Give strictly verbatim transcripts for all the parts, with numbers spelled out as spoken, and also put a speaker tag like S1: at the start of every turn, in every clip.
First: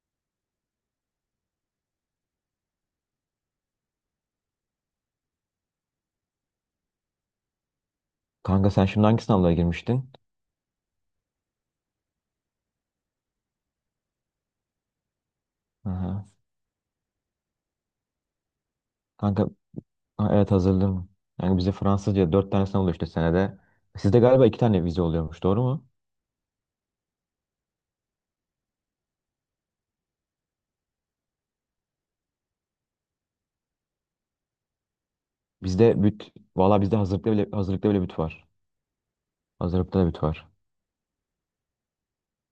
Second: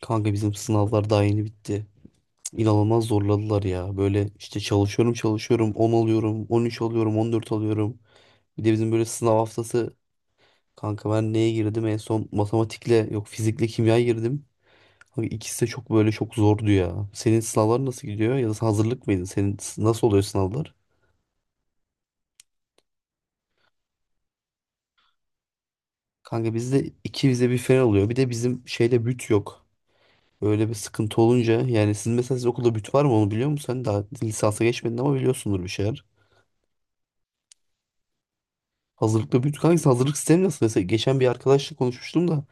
S1: Kanka bizim sınavlar daha yeni bitti. İnanılmaz zorladılar ya. Böyle işte çalışıyorum çalışıyorum on alıyorum on üç alıyorum on dört alıyorum. Bir
S2: Kanka
S1: de
S2: sen
S1: bizim böyle
S2: şimdi hangi
S1: sınav
S2: sınavlara
S1: haftası
S2: girmiştin?
S1: kanka ben neye girdim en son matematikle yok fizikle kimya girdim. Kanka ikisi de çok böyle
S2: Aha.
S1: çok zordu ya. Senin sınavlar nasıl gidiyor ya da sen hazırlık mıydın?
S2: Kanka,
S1: Senin s- nasıl oluyor
S2: ha, evet
S1: sınavlar?
S2: hazırladım. Yani bize Fransızca dört tane sınav oluyor işte senede. Sizde galiba iki tane vize oluyormuş, doğru mu?
S1: Kanka bizde iki vize bir fen oluyor. Bir de bizim şeyde büt yok. Öyle bir sıkıntı olunca yani sizin mesela siz okulda büt var mı onu biliyor musun? Sen daha lisansa geçmedin ama biliyorsundur bir
S2: Bizde
S1: şeyler.
S2: büt, valla bizde hazırlıkta bile, hazırlıkta bile büt var.
S1: Hazırlıkta büyüdük. Hangisi?
S2: Hazırlıkta da
S1: Hazırlık
S2: büt
S1: sistemi
S2: var.
S1: nasıl? Mesela geçen bir arkadaşla konuşmuştum da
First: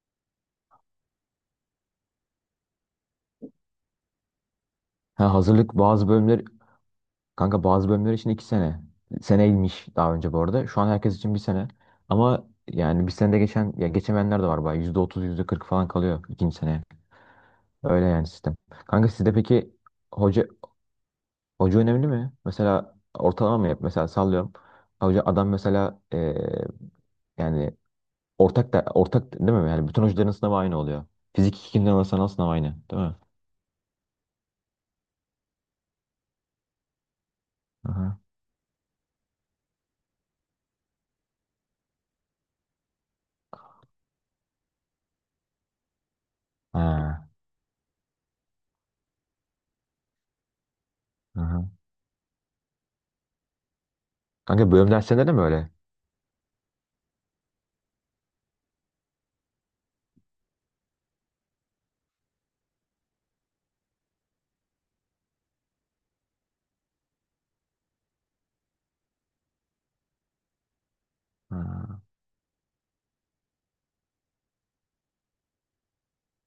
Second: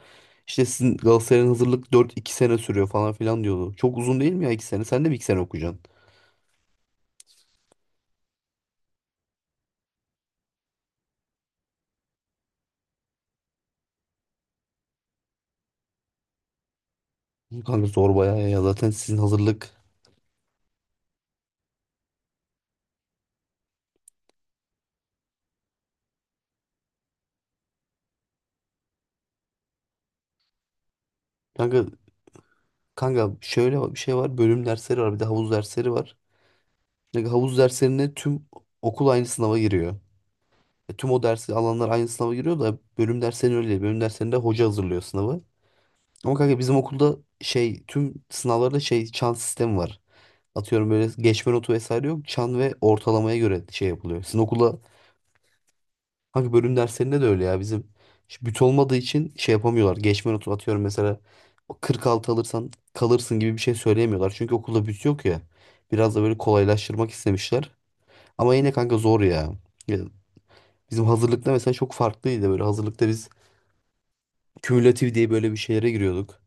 S1: işte sizin Galatasaray'ın hazırlık dört iki sene sürüyor falan filan diyordu. Çok uzun değil mi ya iki sene? Sen de bir iki
S2: Ha,
S1: sene
S2: hazırlık
S1: okuyacaksın.
S2: bazı bölümler, kanka bazı bölümler için iki sene. Seneymiş daha önce bu arada. Şu an herkes için bir sene. Ama yani bir senede geçen, ya geçemeyenler de var bayağı. Yüzde otuz, yüzde kırk falan kalıyor ikinci sene.
S1: Kanka
S2: Öyle
S1: zor
S2: yani
S1: bayağı
S2: sistem.
S1: ya. Zaten
S2: Kanka
S1: sizin
S2: sizde
S1: hazırlık.
S2: peki, hoca Hoca önemli mi? Mesela ortalama mı yap? Mesela sallıyorum. Hoca adam mesela, e, yani ortak da ortak değil mi? Yani bütün hocaların sınavı aynı oluyor. Fizik
S1: Kanka
S2: ikinin ana sanal sınavı aynı, değil mi?
S1: kanka şöyle bir şey var. Bölüm dersleri var. Bir de havuz dersleri var. Kanka havuz derslerine
S2: Aha.
S1: tüm okul aynı sınava giriyor. E, tüm o dersi alanlar aynı sınava giriyor da bölüm derslerinde öyle değil. Bölüm derslerinde hoca hazırlıyor sınavı. Ama kanka bizim okulda
S2: Ha.
S1: şey tüm sınavlarda şey çan sistemi var. Atıyorum böyle geçme
S2: Aha.
S1: notu vesaire yok. Çan ve ortalamaya göre şey yapılıyor. Sizin
S2: Kanka
S1: okulda
S2: bölüm derslerinde de mi öyle?
S1: hangi bölüm derslerinde de öyle ya bizim işte büt olmadığı için şey yapamıyorlar. Geçme notu atıyorum mesela o kırk altı alırsan kalırsın gibi bir şey söyleyemiyorlar. Çünkü okulda büt yok ya. Biraz da böyle kolaylaştırmak istemişler. Ama yine kanka zor ya. Ya, bizim hazırlıkta mesela çok
S2: Ha.
S1: farklıydı böyle. Hazırlıkta biz kümülatif diye böyle bir şeylere giriyorduk.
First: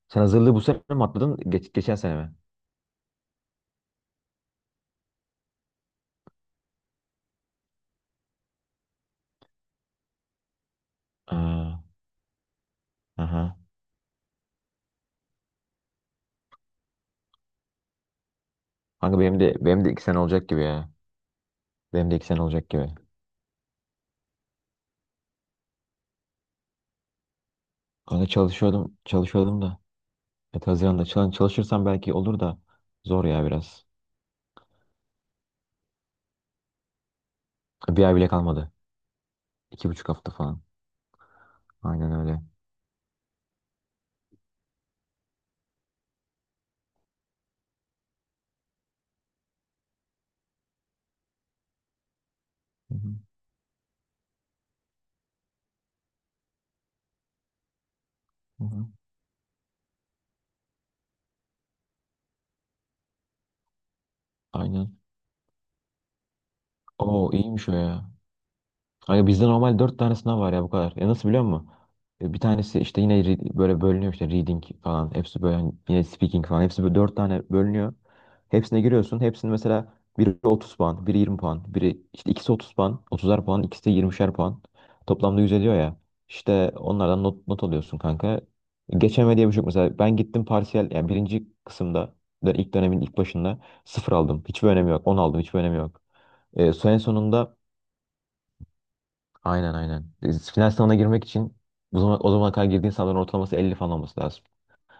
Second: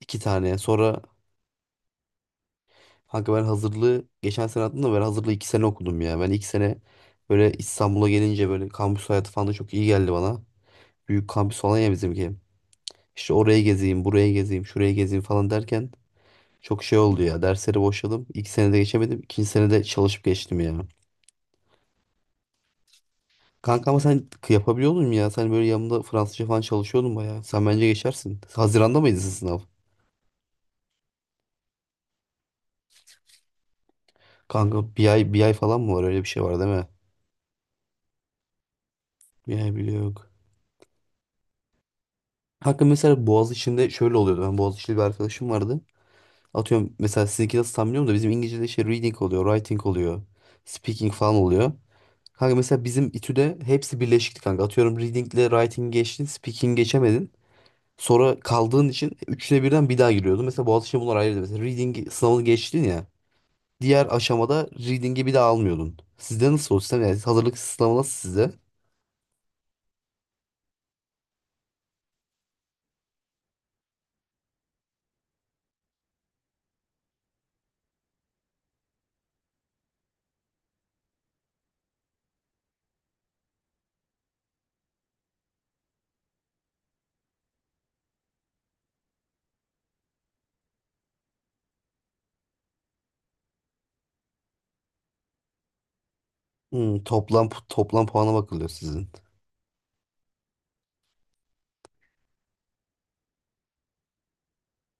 S1: İki
S2: Sen hazırlığı
S1: tane.
S2: bu sene
S1: Sonra.
S2: mi atladın? Geç, geçen sene mi?
S1: Kanka ben hazırlığı geçen sene attım da ben hazırlığı iki sene okudum ya. Ben iki sene böyle İstanbul'a gelince böyle kampüs hayatı falan da çok iyi geldi bana. Büyük kampüs falan
S2: Ha.
S1: ya bizimki. İşte
S2: Aha.
S1: oraya gezeyim, buraya gezeyim, şuraya gezeyim falan derken çok şey oldu ya. Dersleri boşladım. İlk senede
S2: Kanka
S1: geçemedim.
S2: benim
S1: İkinci
S2: de
S1: senede
S2: benim de iki sene
S1: çalışıp
S2: olacak
S1: geçtim
S2: gibi
S1: ya.
S2: ya. Benim de iki sene olacak gibi.
S1: Kanka ama sen k- yapabiliyor musun ya? Sen böyle yanımda Fransızca falan çalışıyordun bayağı. Sen bence
S2: Kanka
S1: geçersin.
S2: çalışıyordum,
S1: Haziran'da mıydı sizin sınav?
S2: çalışıyordum da. Evet, Haziran'da çalış- çalışırsam belki olur da zor ya biraz.
S1: Kanka bir ay, bir ay falan mı var? Öyle bir şey var değil mi?
S2: Bir ay bile kalmadı.
S1: Bir ay
S2: İki
S1: bile
S2: buçuk
S1: yok.
S2: hafta falan. Aynen öyle.
S1: Hakkı mesela Boğaziçi'nde şöyle oluyordu. Ben Boğaziçi'li bir arkadaşım vardı. Atıyorum mesela sizinki nasıl tam bilmiyorum da bizim İngilizce'de şey reading oluyor, writing oluyor, speaking falan oluyor. Kanka mesela
S2: Hı
S1: bizim
S2: hı,
S1: İTÜ'de hepsi birleşikti kanka. Atıyorum reading'le writing geçtin, speaking geçemedin. Sonra
S2: hı hı.
S1: kaldığın için üçüne birden bir daha giriyordun. Mesela Boğaziçi'nde bunlar ayrıydı. Mesela reading sınavını geçtin ya. Diğer aşamada
S2: Aynen.
S1: reading'i bir daha almıyordun. Sizde nasıl o sistem? Yani
S2: Oo,
S1: hazırlık
S2: iyiymiş o ya.
S1: sınavı nasıl sizde?
S2: Kanka bizde normal dört tane sınav var ya, bu kadar. Ya, nasıl biliyor musun? E, bir tanesi işte yine re- böyle bölünüyor işte, reading falan. Hepsi böyle hani yine speaking falan. Hepsi böyle dört tane bölünüyor. Hepsine giriyorsun. Hepsini mesela biri otuz puan, biri yirmi puan, biri işte ikisi otuz puan, otuzar puan, ikisi de yirmişer puan. Toplamda yüz ediyor ya. İşte onlardan not, not alıyorsun kanka. Geçeme diye bir şey yok. Mesela ben gittim parsiyel, yani birinci kısımda da ilk dönemin ilk başında sıfır aldım. Hiçbir önemi yok. On aldım. Hiçbir önemi yok. E, so- en
S1: Hmm, toplam
S2: sonunda.
S1: toplam puana bakılıyor sizin.
S2: Aynen, aynen. E, final sınavına girmek için o zaman, o zamana kadar girdiğin sınavların ortalaması elli falan olması lazım.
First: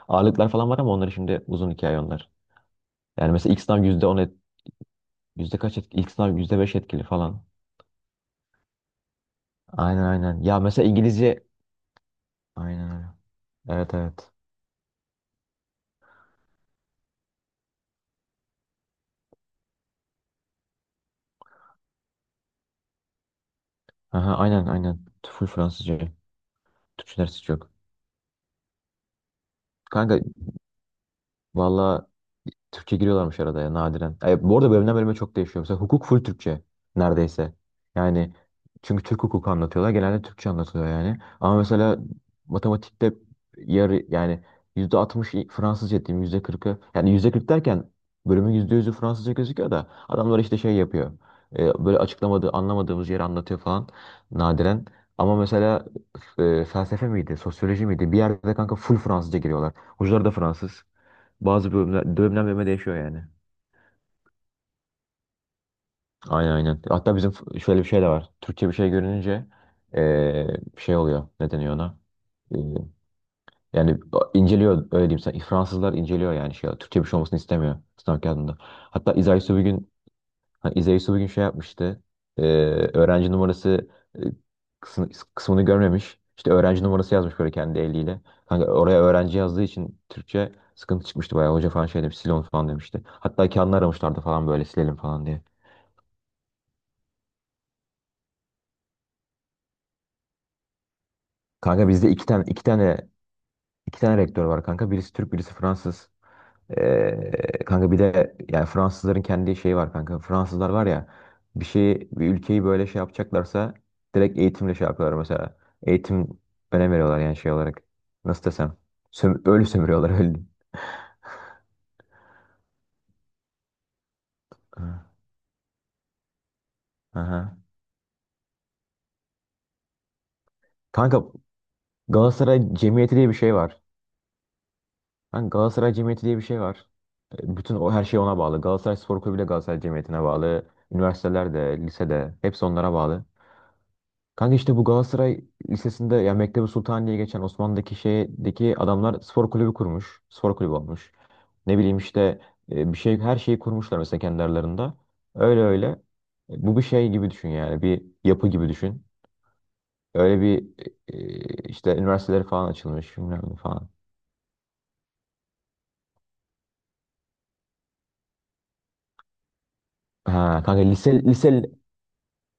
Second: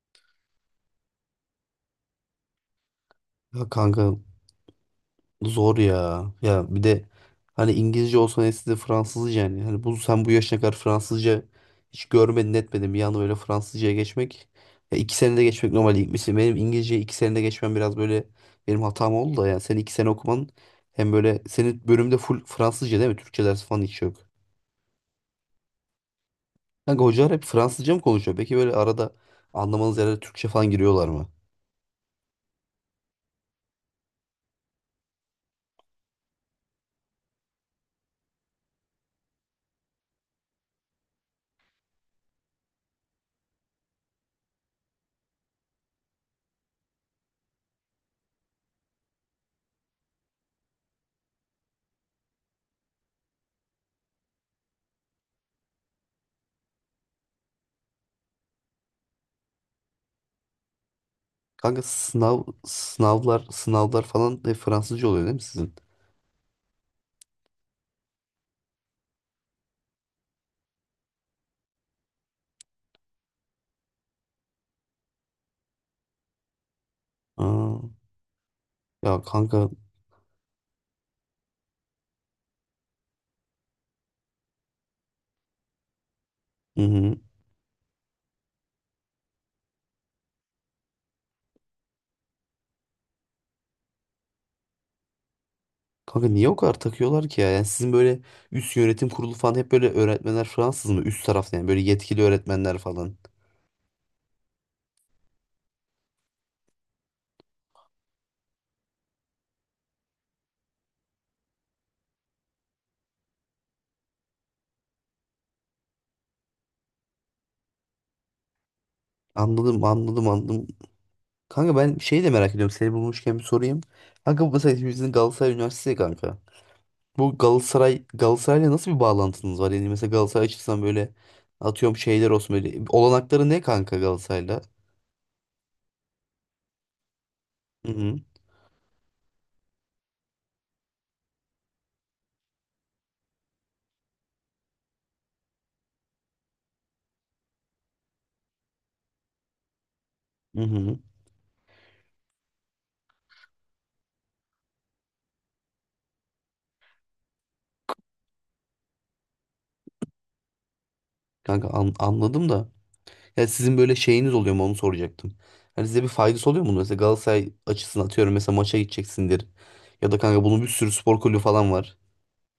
S2: Ağırlıklar falan var ama onları, şimdi uzun hikaye onlar. Yani mesela ilk
S1: Ya
S2: sınav
S1: kanka,
S2: yüzde on et, yüzde
S1: zor
S2: kaç etkili? İlk
S1: ya.
S2: sınav yüzde
S1: Ya
S2: beş
S1: bir
S2: etkili
S1: de
S2: falan.
S1: hani İngilizce olsa neyse de Fransızca yani. Hani bu
S2: Aynen,
S1: sen bu
S2: aynen.
S1: yaşına
S2: Ya
S1: kadar
S2: mesela
S1: Fransızca
S2: İngilizce
S1: hiç görmedin
S2: aynen
S1: etmedin. Bir
S2: öyle.
S1: anda böyle Fransızcaya
S2: Evet, evet.
S1: geçmek. Ya iki senede geçmek normal değil. Mesela benim İngilizceyi iki senede geçmem biraz böyle benim hatam oldu da yani senin iki sene okuman hem böyle senin bölümde full Fransızca değil mi? Türkçe dersi falan hiç yok.
S2: Aha, aynen aynen. Full Fransızca.
S1: Kanka
S2: Türkçe
S1: hocalar
S2: dersi
S1: hep
S2: hiç yok.
S1: Fransızca mı konuşuyor? Peki böyle arada anlamanız
S2: Kanka,
S1: yerlere Türkçe falan giriyorlar mı?
S2: valla, Türkçe giriyorlarmış arada ya, nadiren. E, bu arada bölümden bölüme çok değişiyor. Mesela hukuk full Türkçe neredeyse. Yani çünkü Türk hukuku anlatıyorlar. Genelde Türkçe anlatılıyor yani. Ama mesela matematikte yarı, yani yüzde altmış Fransızca diyeyim, yüzde kırkı. Yani yüzde kırk derken bölümün yüzde yüzü Fransızca gözüküyor da adamlar işte şey yapıyor. E, böyle açıklamadığı, anlamadığımız yeri anlatıyor falan nadiren. Ama mesela, e, felsefe miydi, sosyoloji miydi? Bir yerde kanka full Fransızca giriyorlar. Hocalar da Fransız. Bazı
S1: Kanka
S2: bölümler,
S1: sınav
S2: bölümden bölüme değişiyor yani.
S1: sınavlar sınavlar falan hep Fransızca oluyor değil mi sizin?
S2: Aynen, aynen. Hatta bizim f- şöyle bir şey de var. Türkçe bir şey görününce eee, şey oluyor. Ne deniyor ona? Eee, yani inceliyor, öyle diyeyim sana. Fransızlar inceliyor, yani şey. Türkçe bir şey olmasını istemiyor
S1: Aa,
S2: sınav kağıdında.
S1: ya
S2: Hatta İzahi bir
S1: kanka.
S2: gün... Ha, İzey Su bugün şey yapmıştı. Ee, öğrenci numarası, e, kısmı- kısmını görmemiş. İşte
S1: Hı
S2: öğrenci numarası
S1: hı.
S2: yazmış böyle kendi eliyle. Kanka oraya öğrenci yazdığı için Türkçe sıkıntı çıkmıştı bayağı. Hoca falan şey demiş, sil onu falan demişti. Hatta kendini aramışlardı falan, böyle silelim falan diye.
S1: Kanka niye o kadar takıyorlar ki ya? Yani sizin böyle üst yönetim kurulu falan hep böyle öğretmenler Fransız mı? Üst tarafta yani böyle
S2: Kanka bizde
S1: yetkili
S2: iki tane iki
S1: öğretmenler
S2: tane
S1: falan.
S2: iki tane rektör var kanka. Birisi Türk, birisi Fransız. Ee, kanka bir de yani Fransızların kendi şeyi var kanka. Fransızlar var ya, bir şeyi, bir ülkeyi böyle şey yapacaklarsa direkt eğitimle şey yapıyorlar mesela. Eğitim önem veriyorlar yani şey olarak. Nasıl desem? Söm öyle
S1: Anladım
S2: sömürüyorlar,
S1: anladım
S2: öyle.
S1: anladım. Kanka ben şeyi de merak ediyorum. Seni bulmuşken bir sorayım. Kanka bu mesela
S2: Hı.
S1: hepimizin Galatasaray Üniversitesi ya kanka. Bu
S2: Aha.
S1: Galatasaray Galatasaray'la nasıl bir bağlantınız var? Yani mesela Galatasaray açısından böyle
S2: Kanka,
S1: atıyorum şeyler olsun
S2: Galatasaray
S1: böyle.
S2: Cemiyeti diye bir
S1: Olanakları
S2: şey
S1: ne
S2: var.
S1: kanka Galatasaray'la?
S2: Kanka, Galatasaray Cemiyeti diye bir şey var. E, bütün o,
S1: Hı
S2: her
S1: hı.
S2: şey ona bağlı. Galatasaray Spor Kulübü de Galatasaray Cemiyeti'ne bağlı. Üniversiteler de, lise de, hepsi onlara bağlı. Kanka işte bu Galatasaray Lisesi'nde, ya Mektebi Sultan diye geçen Osmanlı'daki şeydeki adamlar spor kulübü kurmuş. Spor
S1: Hı
S2: kulübü
S1: hı.
S2: olmuş. Ne bileyim işte, e, bir şey, her şeyi kurmuşlar mesela kendi aralarında. Öyle öyle. E, bu bir şey gibi düşün yani. Bir yapı gibi düşün. Öyle bir e,
S1: Kanka
S2: e,
S1: an-
S2: işte üniversiteleri
S1: anladım da.
S2: falan açılmış, bilmem
S1: Ya
S2: ne
S1: sizin
S2: falan.
S1: böyle şeyiniz oluyor mu onu soracaktım. Hani size bir faydası oluyor mu bunun? Mesela Galatasaray açısından atıyorum mesela maça gideceksindir. Ya da kanka
S2: Ha
S1: bunun bir
S2: kanka
S1: sürü
S2: lise
S1: spor kulübü
S2: lise
S1: falan var.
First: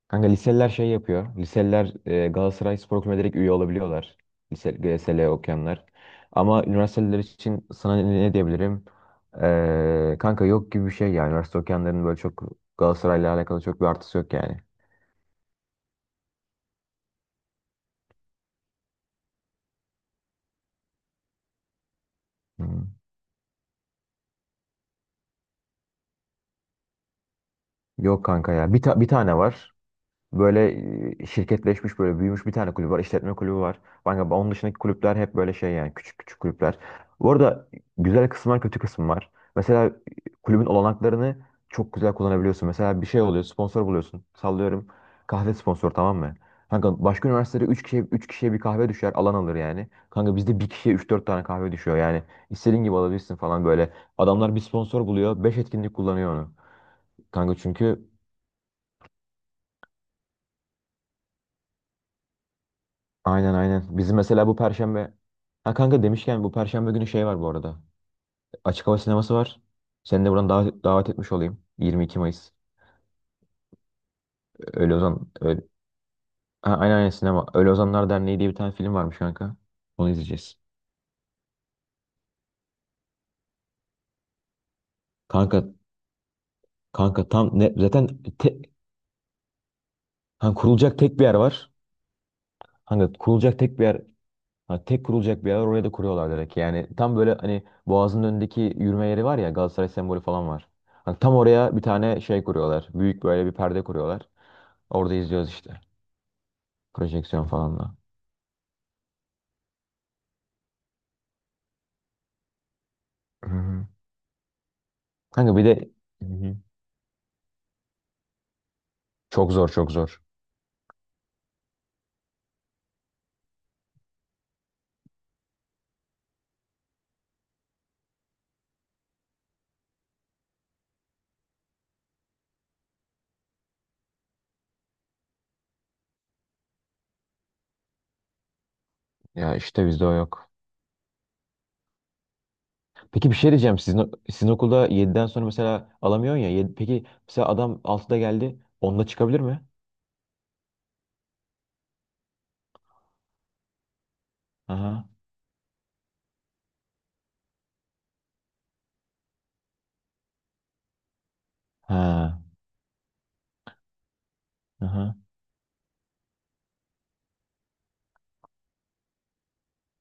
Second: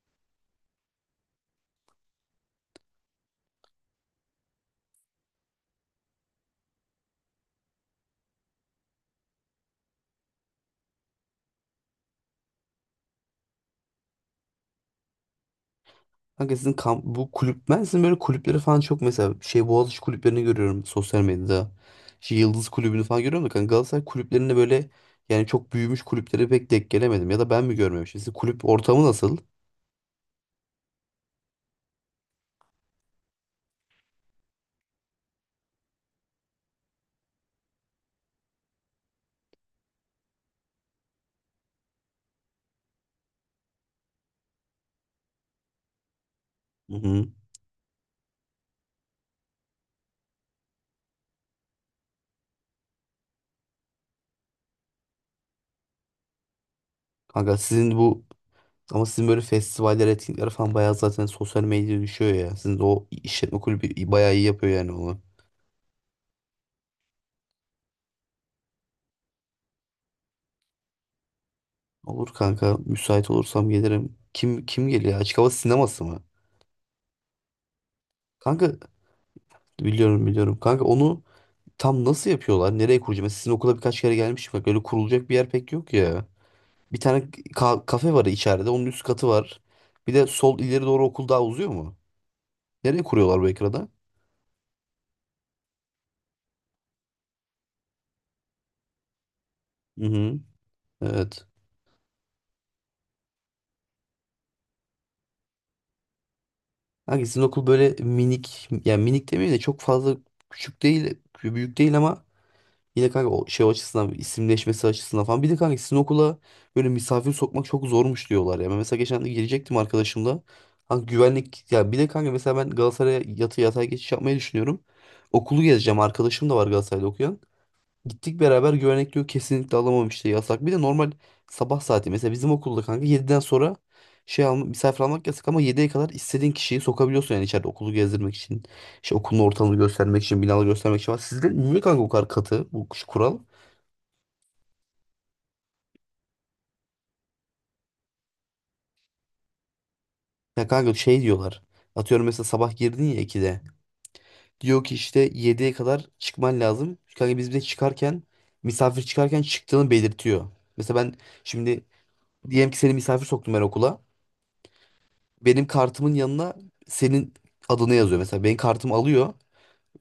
S2: Kanka, liseliler şey yapıyor. Liseliler, e, Galatasaray Spor Kulübü'ne direkt üye olabiliyorlar. Lise, G S L okuyanlar. Ama üniversiteler için sana ne ne diyebilirim? Ee, kanka yok gibi bir şey yani. Üniversite okuyanların böyle çok Galatasaray'la alakalı çok bir artısı yok yani.
S1: Kanka sizin kamp, bu kulüp ben sizin böyle kulüpleri falan çok mesela şey Boğaziçi kulüplerini görüyorum sosyal medyada. Şey Yıldız
S2: Hmm.
S1: kulübünü falan görüyorum da kanka Galatasaray kulüplerinde böyle yani çok büyümüş kulüplere pek denk gelemedim. Ya da ben mi görmemişim?
S2: Yok
S1: Sizin
S2: kanka
S1: kulüp
S2: ya. Bir, ta-
S1: ortamı
S2: bir
S1: nasıl?
S2: tane var. Böyle, e, şirketleşmiş, böyle büyümüş bir tane kulüp var. İşletme kulübü var. Kanka onun dışındaki kulüpler hep böyle şey, yani küçük küçük kulüpler. Bu arada, güzel kısmı var, kötü kısmı var. Mesela, e, kulübün olanaklarını çok güzel kullanabiliyorsun. Mesela bir şey oluyor, sponsor buluyorsun. Sallıyorum, kahve sponsoru, tamam mı?
S1: Hı
S2: Kanka başka
S1: hı.
S2: üniversitede üç kişiye, üç kişiye bir kahve düşer, alan alır yani. Kanka bizde bir kişiye üç dört tane kahve düşüyor yani. İstediğin gibi alabilirsin falan, böyle. Adamlar bir sponsor buluyor, beş etkinlik kullanıyor onu. Kanka
S1: Kanka sizin
S2: çünkü
S1: bu Ama sizin böyle festivaller, etkinlikler falan bayağı zaten sosyal medyaya düşüyor ya. Sizin de o
S2: Aynen,
S1: işletme
S2: aynen.
S1: kulübü
S2: Bizim
S1: bayağı iyi
S2: mesela bu
S1: yapıyor yani
S2: perşembe,
S1: onu.
S2: ha kanka demişken, bu perşembe günü şey var bu arada. Açık hava sineması var. Seni de buradan davet, davet etmiş olayım. yirmi iki
S1: Olur
S2: Mayıs.
S1: kanka, müsait olursam gelirim. Kim kim
S2: Öyle
S1: geliyor?
S2: Ozan
S1: Açık hava
S2: Öyle...
S1: sineması mı?
S2: Ha, aynen aynen, sinema. Öyle Ozanlar Derneği diye bir
S1: Kanka
S2: tane film varmış kanka. Onu
S1: biliyorum biliyorum.
S2: izleyeceğiz.
S1: Kanka onu tam nasıl yapıyorlar? Nereye kuracağım? Mesela sizin okula birkaç kere gelmişim. Bak öyle kurulacak bir yer
S2: Kanka
S1: pek yok ya. Bir tane
S2: kanka tam ne
S1: ka-
S2: zaten
S1: kafe var
S2: te...
S1: içeride. Onun üst katı var. Bir de
S2: Ha,
S1: sol ileri
S2: kurulacak
S1: doğru
S2: tek bir
S1: okul
S2: yer
S1: daha uzuyor
S2: var.
S1: mu? Nereye
S2: Hani
S1: kuruyorlar bu
S2: kurulacak tek bir
S1: ekrada?
S2: yer ha, tek kurulacak bir yer var, oraya da kuruyorlar direkt. Yani tam böyle, hani Boğaz'ın önündeki yürüme yeri var ya, Galatasaray
S1: Hı
S2: sembolü
S1: hı.
S2: falan var. Hani tam
S1: Evet.
S2: oraya bir tane şey kuruyorlar. Büyük böyle bir perde kuruyorlar. Orada izliyoruz işte.
S1: Kanka sizin
S2: Projeksiyon
S1: okul
S2: falan da.
S1: böyle minik yani minik demeyeyim de çok fazla küçük değil büyük değil ama yine kanka o
S2: Hı
S1: şey
S2: hı.
S1: açısından isimleşmesi açısından falan bir de
S2: Kanka bir
S1: kanka
S2: de
S1: sizin
S2: Hı
S1: okula
S2: hı.
S1: böyle misafir sokmak çok zormuş diyorlar ya. Ben mesela geçen de
S2: Çok zor,
S1: gelecektim
S2: çok zor.
S1: arkadaşımla. Kanka güvenlik ya bir de kanka mesela ben Galatasaray'a yatı yatay geçiş yapmayı düşünüyorum. Okulu gezeceğim arkadaşım da var Galatasaray'da okuyan. Gittik beraber güvenlik diyor kesinlikle alamam işte yasak. Bir de normal sabah saati mesela bizim okulda kanka yediden sonra şey alma, misafir almak yasak ama yediye kadar istediğin kişiyi sokabiliyorsun yani içeride okulu gezdirmek için. İşte okulun
S2: Ya
S1: ortamını
S2: işte bizde o
S1: göstermek için,
S2: yok.
S1: binaları göstermek için falan. Sizde niye kanka bu kadar katı bu
S2: Peki bir
S1: kural?
S2: şey diyeceğim. Sizin, sizin okulda yediden sonra mesela alamıyorsun ya. Yedi- peki mesela adam altıda geldi, onda çıkabilir mi?
S1: Ya kanka şey diyorlar. Atıyorum mesela sabah girdin ya ikide. Diyor ki
S2: Aha.
S1: işte yediye kadar çıkman lazım. Kanka biz bir de çıkarken misafir çıkarken çıktığını belirtiyor. Mesela ben şimdi
S2: Ha.
S1: diyelim ki seni misafir soktum ben okula.
S2: Aha.
S1: Benim kartımın yanına senin adını yazıyor. Mesela benim kartımı alıyor.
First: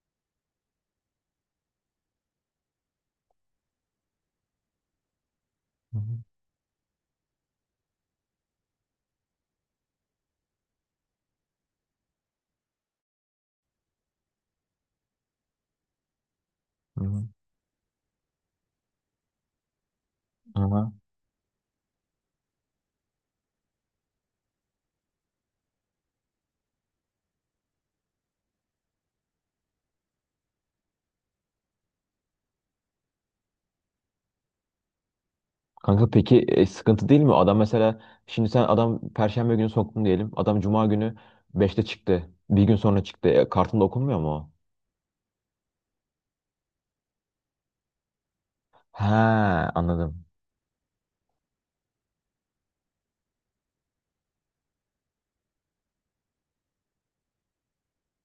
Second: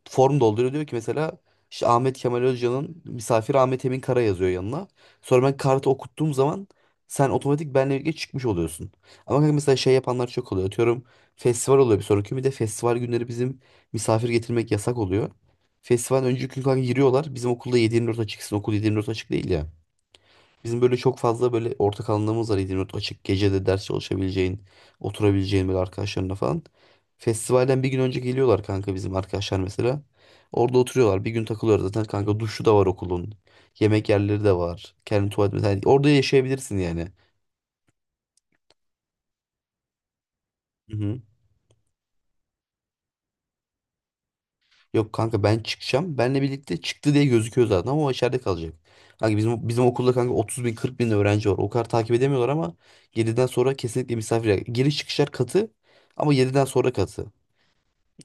S1: Form dolduruyor diyor ki mesela işte Ahmet Kemal Özcan'ın misafir Ahmet Emin Kara yazıyor yanına. Sonra ben kartı
S2: Hı hı.
S1: okuttuğum zaman sen otomatik benle birlikte çıkmış oluyorsun. Ama kanka mesela şey yapanlar çok oluyor. Atıyorum festival oluyor bir sonraki gün. Bir de festival günleri bizim misafir getirmek yasak oluyor. Festival önceki gün kanka
S2: Hı hı.
S1: giriyorlar. Bizim okulda yedi yirmi dört açıksın. Okul yedi yirmi dört açık değil ya. Bizim
S2: Aha.
S1: böyle çok fazla böyle ortak alanlarımız var İzmir'de açık gecede ders çalışabileceğin, oturabileceğin böyle arkadaşlarına falan. Festivalden bir gün önce geliyorlar kanka bizim arkadaşlar mesela. Orada oturuyorlar. Bir gün takılıyorlar zaten kanka duşu da var okulun. Yemek yerleri de var. Kendi tuvalet mesela. Yani orada
S2: Kanka peki, e,
S1: yaşayabilirsin yani.
S2: sıkıntı değil mi? Adam mesela, şimdi sen adam Perşembe günü soktun diyelim. Adam Cuma
S1: Hı
S2: günü
S1: hı.
S2: beşte çıktı. Bir gün sonra çıktı. E, kartında okunmuyor mu o?
S1: Yok kanka, ben çıkacağım. Benle birlikte çıktı diye gözüküyor zaten ama o içeride kalacak. Kanka bizim
S2: Ha,
S1: bizim okulda
S2: anladım.
S1: kanka otuz bin kırk bin öğrenci var. O kadar takip edemiyorlar ama yediden sonra kesinlikle misafir. Giriş çıkışlar katı ama yediden sonra katı.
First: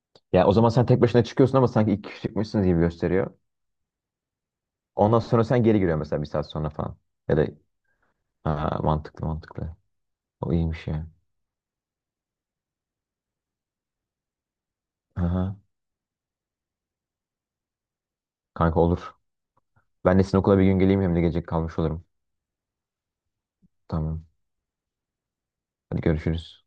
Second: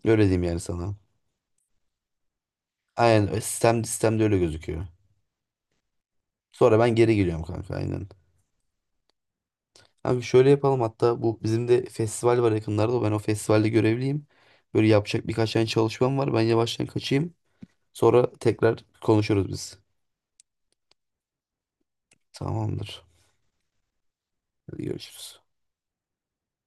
S1: Öyle diyeyim
S2: Ya, o
S1: yani
S2: zaman sen
S1: sana.
S2: tek başına çıkıyorsun ama sanki iki kişi çıkmışsınız gibi
S1: Aynen
S2: gösteriyor.
S1: ö- sistem sistemde öyle gözüküyor.
S2: Ondan sonra sen geri giriyorsun mesela bir saat sonra
S1: Sonra ben
S2: falan.
S1: geri
S2: Ya
S1: geliyorum
S2: da
S1: kanka aynen.
S2: ha, Mantıklı, mantıklı.
S1: Abi şöyle
S2: O
S1: yapalım
S2: iyiymiş ya.
S1: hatta bu bizim de festival var yakınlarda. Ben o festivalde görevliyim. Böyle yapacak birkaç
S2: Aha.
S1: tane çalışmam var. Ben yavaştan kaçayım. Sonra
S2: Kanka
S1: tekrar
S2: olur.
S1: konuşuruz biz.
S2: Ben de sizin okula bir gün geleyim, hem de gece kalmış olurum.
S1: Tamamdır.
S2: Tamam.
S1: Hadi görüşürüz.
S2: Hadi görüşürüz.